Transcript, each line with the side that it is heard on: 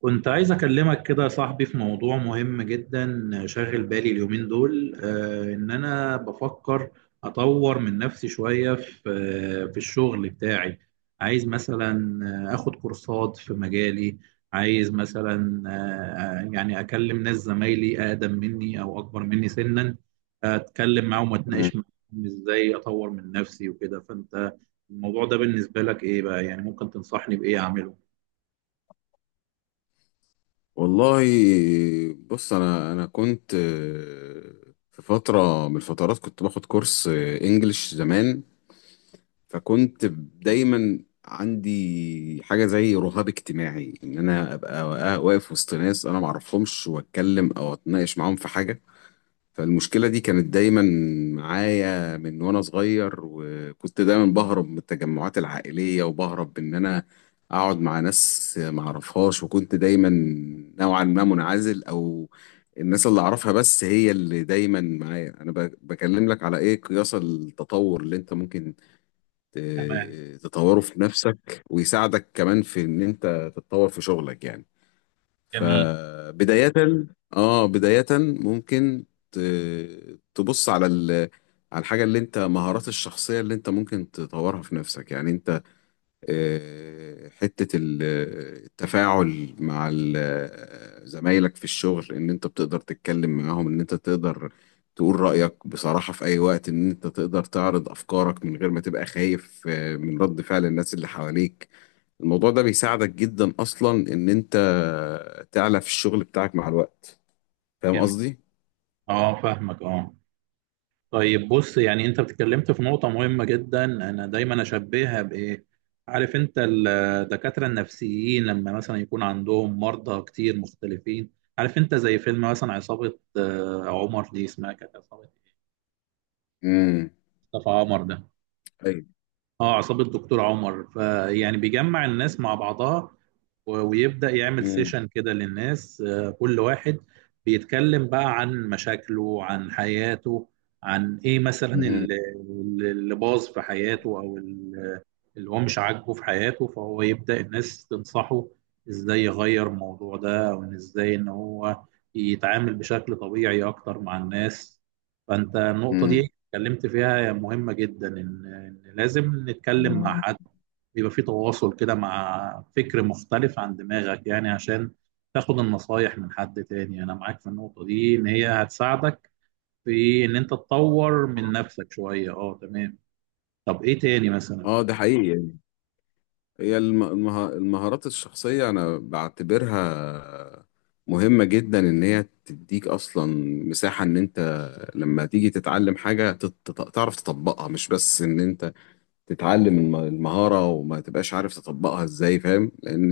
right: كنت عايز أكلمك كده يا صاحبي في موضوع مهم جدا شاغل بالي اليومين دول، إن أنا بفكر أطور من نفسي شوية في الشغل بتاعي. عايز مثلا آخد كورسات في مجالي. عايز مثلا، يعني أكلم ناس زمايلي أقدم مني أو أكبر مني سنا. أتكلم معاهم
left: مم.
right: وأتناقش معاهم إزاي أطور من نفسي وكده. فأنت الموضوع ده بالنسبة لك إيه بقى؟ يعني ممكن تنصحني بإيه أعمله؟
left: والله، بص. انا كنت في فتره من الفترات كنت باخد كورس انجليش زمان. فكنت دايما عندي حاجه زي رهاب اجتماعي، ان انا ابقى واقف وسط ناس انا ما اعرفهمش واتكلم او اتناقش معاهم في حاجه. فالمشكلة دي كانت دايما معايا من وانا صغير، وكنت دايما بهرب من التجمعات العائلية وبهرب ان انا اقعد مع ناس معرفهاش، وكنت دايما نوعا ما منعزل، او الناس اللي اعرفها بس هي اللي دايما معايا. انا بكلم لك على ايه؟ قياس التطور اللي انت ممكن
right: تمام.
left: تطوره في نفسك ويساعدك كمان في ان انت تتطور في شغلك يعني.
right: جميل.
left: فبداية اه بداية ممكن ت- تبص على على الحاجة اللي انت، مهارات الشخصية اللي انت ممكن تطورها في نفسك. يعني انت حتة التفاعل مع زمايلك في الشغل، ان انت بتقدر تتكلم معاهم، ان انت تقدر تقول رأيك بصراحة في اي وقت، ان انت تقدر تعرض افكارك من غير ما تبقى خايف من رد فعل الناس اللي حواليك. الموضوع ده بيساعدك جدا اصلا ان انت تعلى في الشغل بتاعك مع الوقت. فاهم
right: جميل،
left: قصدي؟
right: اه، فاهمك، اه. طيب، بص يعني انت اتكلمت في نقطة مهمة جدا. انا دايما اشبهها بايه، عارف انت؟ الدكاترة النفسيين لما مثلا يكون عندهم مرضى كتير مختلفين، عارف انت، زي فيلم مثلا عصابة عمر دي اسمها كانت عصابة
left: امم.
right: مصطفى عمر ده.
left: ايوه.
right: اه، عصابة دكتور عمر. فيعني بيجمع الناس مع بعضها ويبدأ يعمل
left: امم.
right: سيشن كده للناس، كل واحد بيتكلم بقى عن مشاكله، عن حياته، عن ايه مثلا اللي باظ في حياته، او اللي هو مش عاجبه في حياته. فهو يبدأ الناس تنصحه ازاي يغير الموضوع ده، او إن ازاي ان هو يتعامل بشكل طبيعي اكتر مع الناس. فانت النقطة دي
left: امم.
right: اتكلمت فيها مهمة جدا، ان إن لازم نتكلم مع حد بيبقى في تواصل كده مع فكر مختلف عن دماغك يعني عشان تاخد النصايح من حد تاني. انا معاك في النقطة دي ان هي هتساعدك في ان انت تطور من نفسك شوية. اه، تمام. طب ايه تاني مثلا؟
left: اه، ده حقيقي. هي المهارات الشخصية أنا بعتبرها مهمة جدا، إن هي تديك أصلا مساحة إن أنت لما تيجي تتعلم حاجة تعرف تطبقها، مش بس إن أنت تتعلم المهارة وما تبقاش عارف تطبقها إزاي، فاهم؟ لأن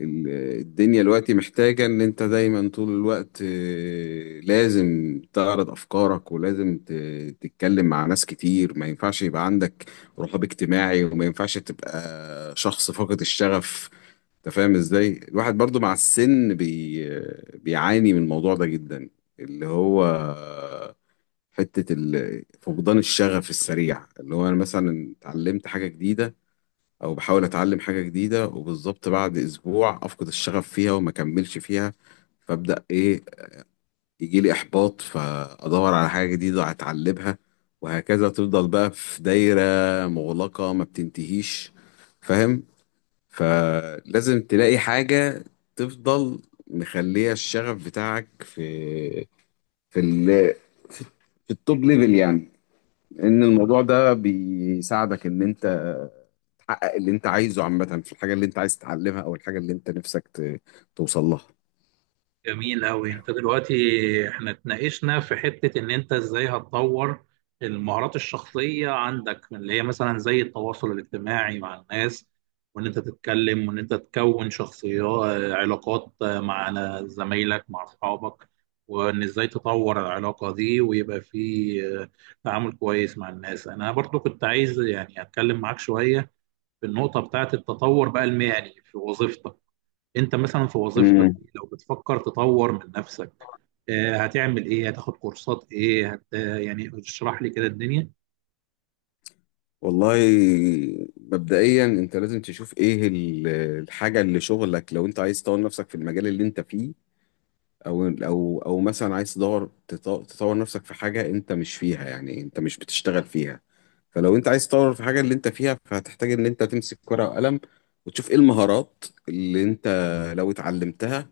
left: ال- الدنيا دلوقتي محتاجة إن أنت دايما طول الوقت لازم تعرض أفكارك، ولازم تتكلم مع ناس كتير. ما ينفعش يبقى عندك رهاب اجتماعي، وما ينفعش تبقى شخص فاقد الشغف. أنت فاهم إزاي؟ الواحد برضو مع السن بيعاني من الموضوع ده جدا، اللي هو حتة فقدان الشغف السريع. اللي هو أنا مثلا اتعلمت حاجة جديدة، او بحاول اتعلم حاجة جديدة، وبالظبط بعد اسبوع افقد الشغف فيها وما اكملش فيها. فابدا ايه؟ يجي لي احباط، فادور على حاجة جديدة اتعلمها، وهكذا. تفضل بقى في دايرة مغلقة ما بتنتهيش، فاهم؟ فلازم تلاقي حاجة تفضل مخلية الشغف بتاعك في في ال في في التوب ليفل يعني. ان الموضوع ده بيساعدك ان انت تحقق اللي انت عايزه عامة في الحاجة اللي انت عايز تتعلمها، او الحاجة اللي انت نفسك توصل لها.
right: جميل أوي. أنت دلوقتي إحنا اتناقشنا في حتة إن أنت إزاي هتطور المهارات الشخصية عندك، اللي هي مثلا زي التواصل الاجتماعي مع الناس، وإن أنت تتكلم، وإن أنت تكون شخصيات علاقات مع زمايلك، مع أصحابك. وإن إزاي تطور العلاقة دي، ويبقى في تعامل كويس مع الناس. أنا برضو كنت عايز يعني أتكلم معاك شوية في النقطة بتاعة التطور بقى المهني في وظيفتك. انت مثلا في وظيفتك
left: امم.
right: دي لو بتفكر تطور من نفسك، هتعمل ايه؟ هتاخد كورسات ايه؟ يعني اشرح لي كده الدنيا.
left: والله، مبدئيا انت لازم تشوف ايه الحاجة اللي شغلك، لو انت عايز تطور نفسك في المجال اللي انت فيه، او مثلا عايز تدور تطور نفسك في حاجه انت مش فيها، يعني انت مش بتشتغل فيها. فلو انت عايز تطور في حاجه اللي انت فيها، فهتحتاج ان انت تمسك ورقه وقلم وتشوف ايه المهارات اللي انت لو اتعلمتها،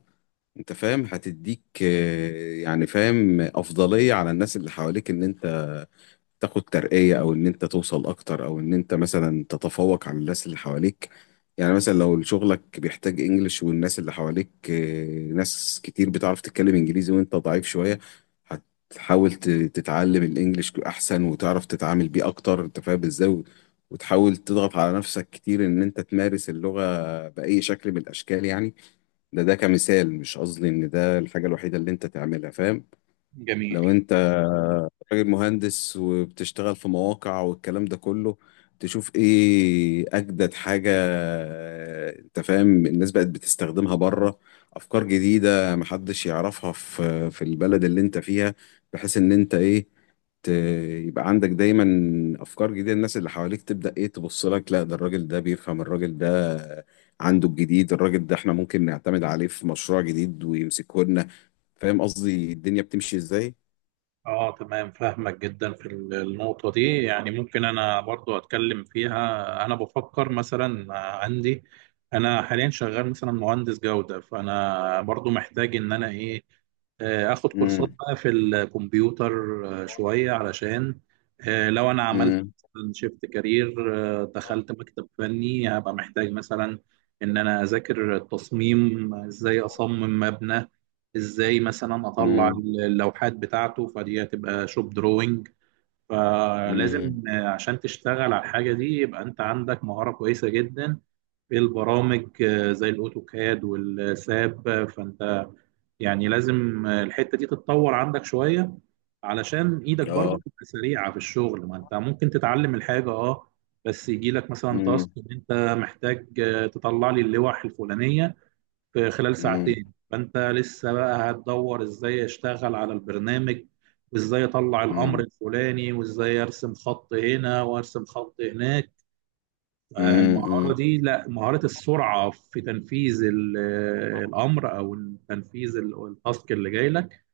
left: انت فاهم، هتديك يعني، فاهم، افضليه على الناس اللي حواليك، ان انت تاخد ترقية، او ان انت توصل اكتر، او ان انت مثلا تتفوق على الناس اللي حواليك. يعني مثلا لو شغلك بيحتاج انجليش، والناس اللي حواليك ناس كتير بتعرف تتكلم انجليزي وانت ضعيف شوية، هتحاول تتعلم الانجليش احسن وتعرف تتعامل بيه اكتر. انت فاهم ازاي؟ وتحاول تضغط على نفسك كتير ان انت تمارس اللغة بأي شكل من الاشكال يعني. ده كمثال، مش قصدي ان ده الحاجة الوحيدة اللي انت تعملها، فاهم؟
right: جميل.
left: لو انت راجل مهندس وبتشتغل في مواقع والكلام ده كله، تشوف ايه اجدد حاجة انت فاهم الناس بقت بتستخدمها بره، افكار جديدة محدش يعرفها في البلد اللي انت فيها، بحيث ان انت ايه؟ ت- يبقى عندك دايما افكار جديدة، الناس اللي حواليك تبدأ ايه؟ تبص لك، لا ده الراجل ده بيفهم، الراجل ده عنده الجديد، الراجل ده احنا ممكن نعتمد عليه في مشروع جديد ويمسكه لنا. فاهم قصدي الدنيا بتمشي ازاي؟
right: اه، تمام، فاهمك جدا في النقطة دي. يعني ممكن انا برضو اتكلم فيها. انا بفكر مثلا، عندي انا حاليا شغال مثلا مهندس جودة، فانا برضو محتاج ان انا ايه، اخد كورسات
left: امم.
right: بقى في الكمبيوتر، شوية علشان لو انا عملت
left: امم.
right: شيفت كارير، دخلت مكتب فني، هبقى محتاج مثلا ان انا اذاكر التصميم، ازاي اصمم مبنى، ازاي مثلا اطلع
left: امم.
right: اللوحات بتاعته. فدي هتبقى شوب دروينج.
left: امم.
right: فلازم، عشان تشتغل على الحاجه دي، يبقى انت عندك مهاره كويسه جدا في البرامج، زي الاوتوكاد والساب. فانت يعني لازم، الحته دي تتطور عندك شويه علشان ايدك برضه
left: اه.
right: تبقى سريعه في الشغل. ما انت ممكن تتعلم الحاجه، اه، بس يجي لك مثلا تاسك
left: امم.
right: ان انت محتاج، تطلع لي اللوح الفلانيه في خلال
left: امم.
right: ساعتين. فانت لسه بقى هتدور ازاي اشتغل على البرنامج، وازاي اطلع الامر
left: امم.
right: الفلاني، وازاي ارسم خط هنا وارسم خط هناك. المهارة
left: امم.
right: دي، لا، مهارة السرعة في تنفيذ الامر او تنفيذ التاسك اللي جاي لك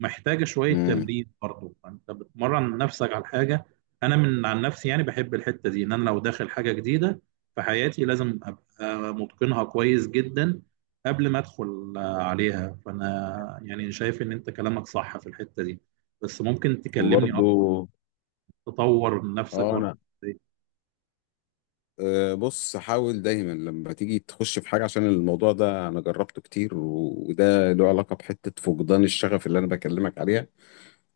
right: محتاجة شوية
left: امم.
right: تمرين برضه. فأنت بتمرن نفسك على حاجة. أنا من عن نفسي يعني بحب الحتة دي، إن أنا لو داخل حاجة جديدة في حياتي لازم أبقى متقنها كويس جدا قبل ما أدخل عليها فأنا يعني شايف إن أنت كلامك صح في الحتة دي. بس ممكن تكلمني
left: وبرضو،
right: أكتر تطور من نفسك
left: اه
right: برضه؟
left: انا، بص، حاول دايما لما تيجي تخش في حاجه، عشان الموضوع ده انا جربته كتير، و- وده له علاقه بحته فقدان الشغف اللي انا بكلمك عليها.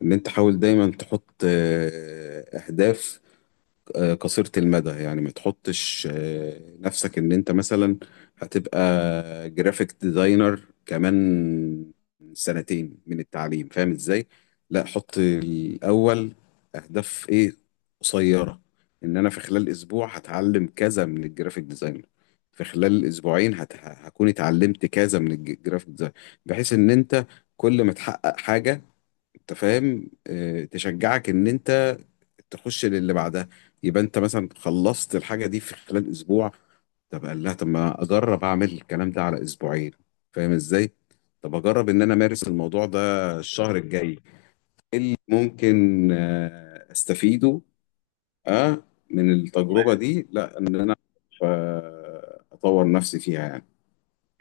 left: ان انت حاول دايما تحط اهداف قصيرة المدى. يعني ما تحطش نفسك ان انت مثلا هتبقى جرافيك ديزاينر كمان سنتين من التعليم، فاهم ازاي؟ لا، حط الاول اهداف ايه؟ قصيرة. ان انا في خلال اسبوع هتعلم كذا من الجرافيك ديزاينر، في خلال اسبوعين هكون اتعلمت كذا من الجرافيك ديزاينر، بحيث ان انت كل ما تحقق حاجة، انت فاهم، تشجعك ان انت تخش للي بعدها. يبقى انت مثلا خلصت الحاجه دي في خلال اسبوع، طب قال لها طب ما اجرب اعمل الكلام ده على اسبوعين، فاهم ازاي؟ طب اجرب ان انا امارس الموضوع ده الشهر الجاي، ايه اللي ممكن استفيده اه من التجربه دي؟ لا، ان انا اطور نفسي فيها يعني.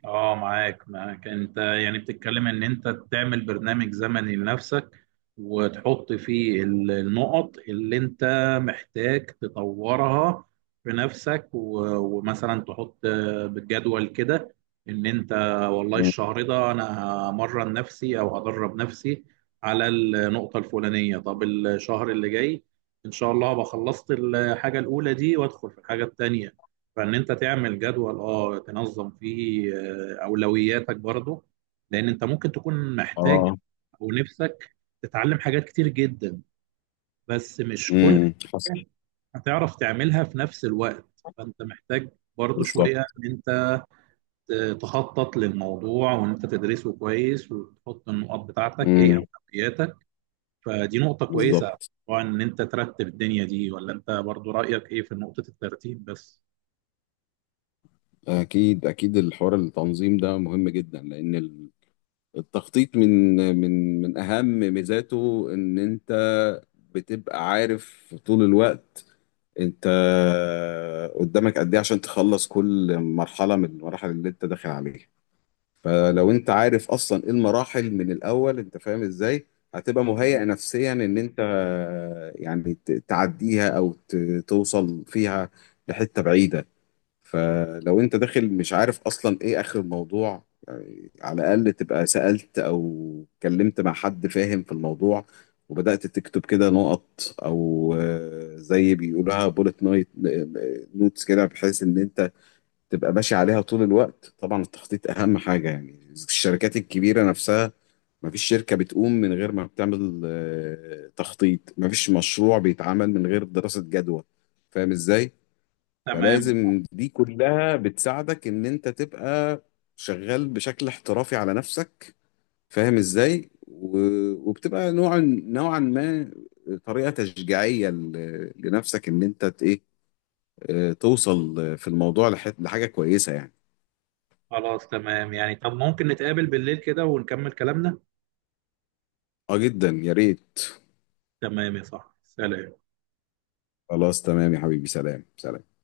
right: اه، معاك انت. يعني بتتكلم ان انت تعمل برنامج زمني لنفسك، وتحط فيه النقط اللي انت محتاج تطورها في نفسك، ومثلا تحط بالجدول كده ان انت، والله،
left: مم.
right: الشهر ده انا همرن نفسي او هدرب نفسي على النقطة الفلانية. طب الشهر اللي جاي ان شاء الله هبقى خلصت الحاجة الاولى دي وادخل في الحاجة التانية. فان انت تعمل جدول، اه، تنظم فيه اولوياتك برضه، لان انت ممكن تكون محتاج
left: اه.
right: او نفسك تتعلم حاجات كتير جدا بس مش كل
left: امم. حصل.
right: حاجة هتعرف تعملها في نفس الوقت. فانت محتاج برضه شويه
left: بالظبط.
right: ان انت تخطط للموضوع، وان انت تدرسه كويس، وتحط النقاط بتاعتك ايه
left: امم.
right: اولوياتك. فدي نقطه كويسه
left: بالظبط.
right: طبعا، ان انت ترتب الدنيا دي. ولا انت برضه رايك ايه في نقطه الترتيب بس؟
left: أكيد أكيد، الحوار التنظيم ده مهم جدا، لأن التخطيط من أهم ميزاته إن أنت بتبقى عارف طول الوقت أنت قدامك قد إيه عشان تخلص كل مرحلة من المراحل اللي أنت داخل عليها. فلو أنت عارف أصلا إيه المراحل من الأول، أنت فاهم إزاي هتبقى مهيئ نفسيا، إن أنت يعني تعديها أو توصل فيها لحتة بعيدة. فلو انت داخل مش عارف اصلا ايه اخر الموضوع، يعني على الاقل تبقى سألت او اتكلمت مع حد فاهم في الموضوع، وبدأت تكتب كده نقط او زي بيقولها، بولت نايت نوتس كده، بحيث ان انت تبقى ماشي عليها طول الوقت. طبعا التخطيط اهم حاجة يعني. الشركات الكبيرة نفسها، مفيش شركة بتقوم من غير ما بتعمل تخطيط، مفيش مشروع بيتعمل من غير دراسة جدوى. فاهم ازاي؟
right: تمام.
left: فلازم دي كلها بتساعدك ان انت تبقى شغال بشكل احترافي على نفسك، فاهم ازاي؟ وبتبقى نوعا ما طريقة تشجيعية لنفسك ان انت ايه توصل في الموضوع لحاجة كويسة يعني.
right: خلاص، تمام يعني. طب ممكن نتقابل بالليل كده ونكمل كلامنا؟
left: اه، جدا يا ريت.
right: تمام يا صاحبي، سلام.
left: خلاص تمام يا حبيبي، سلام سلام.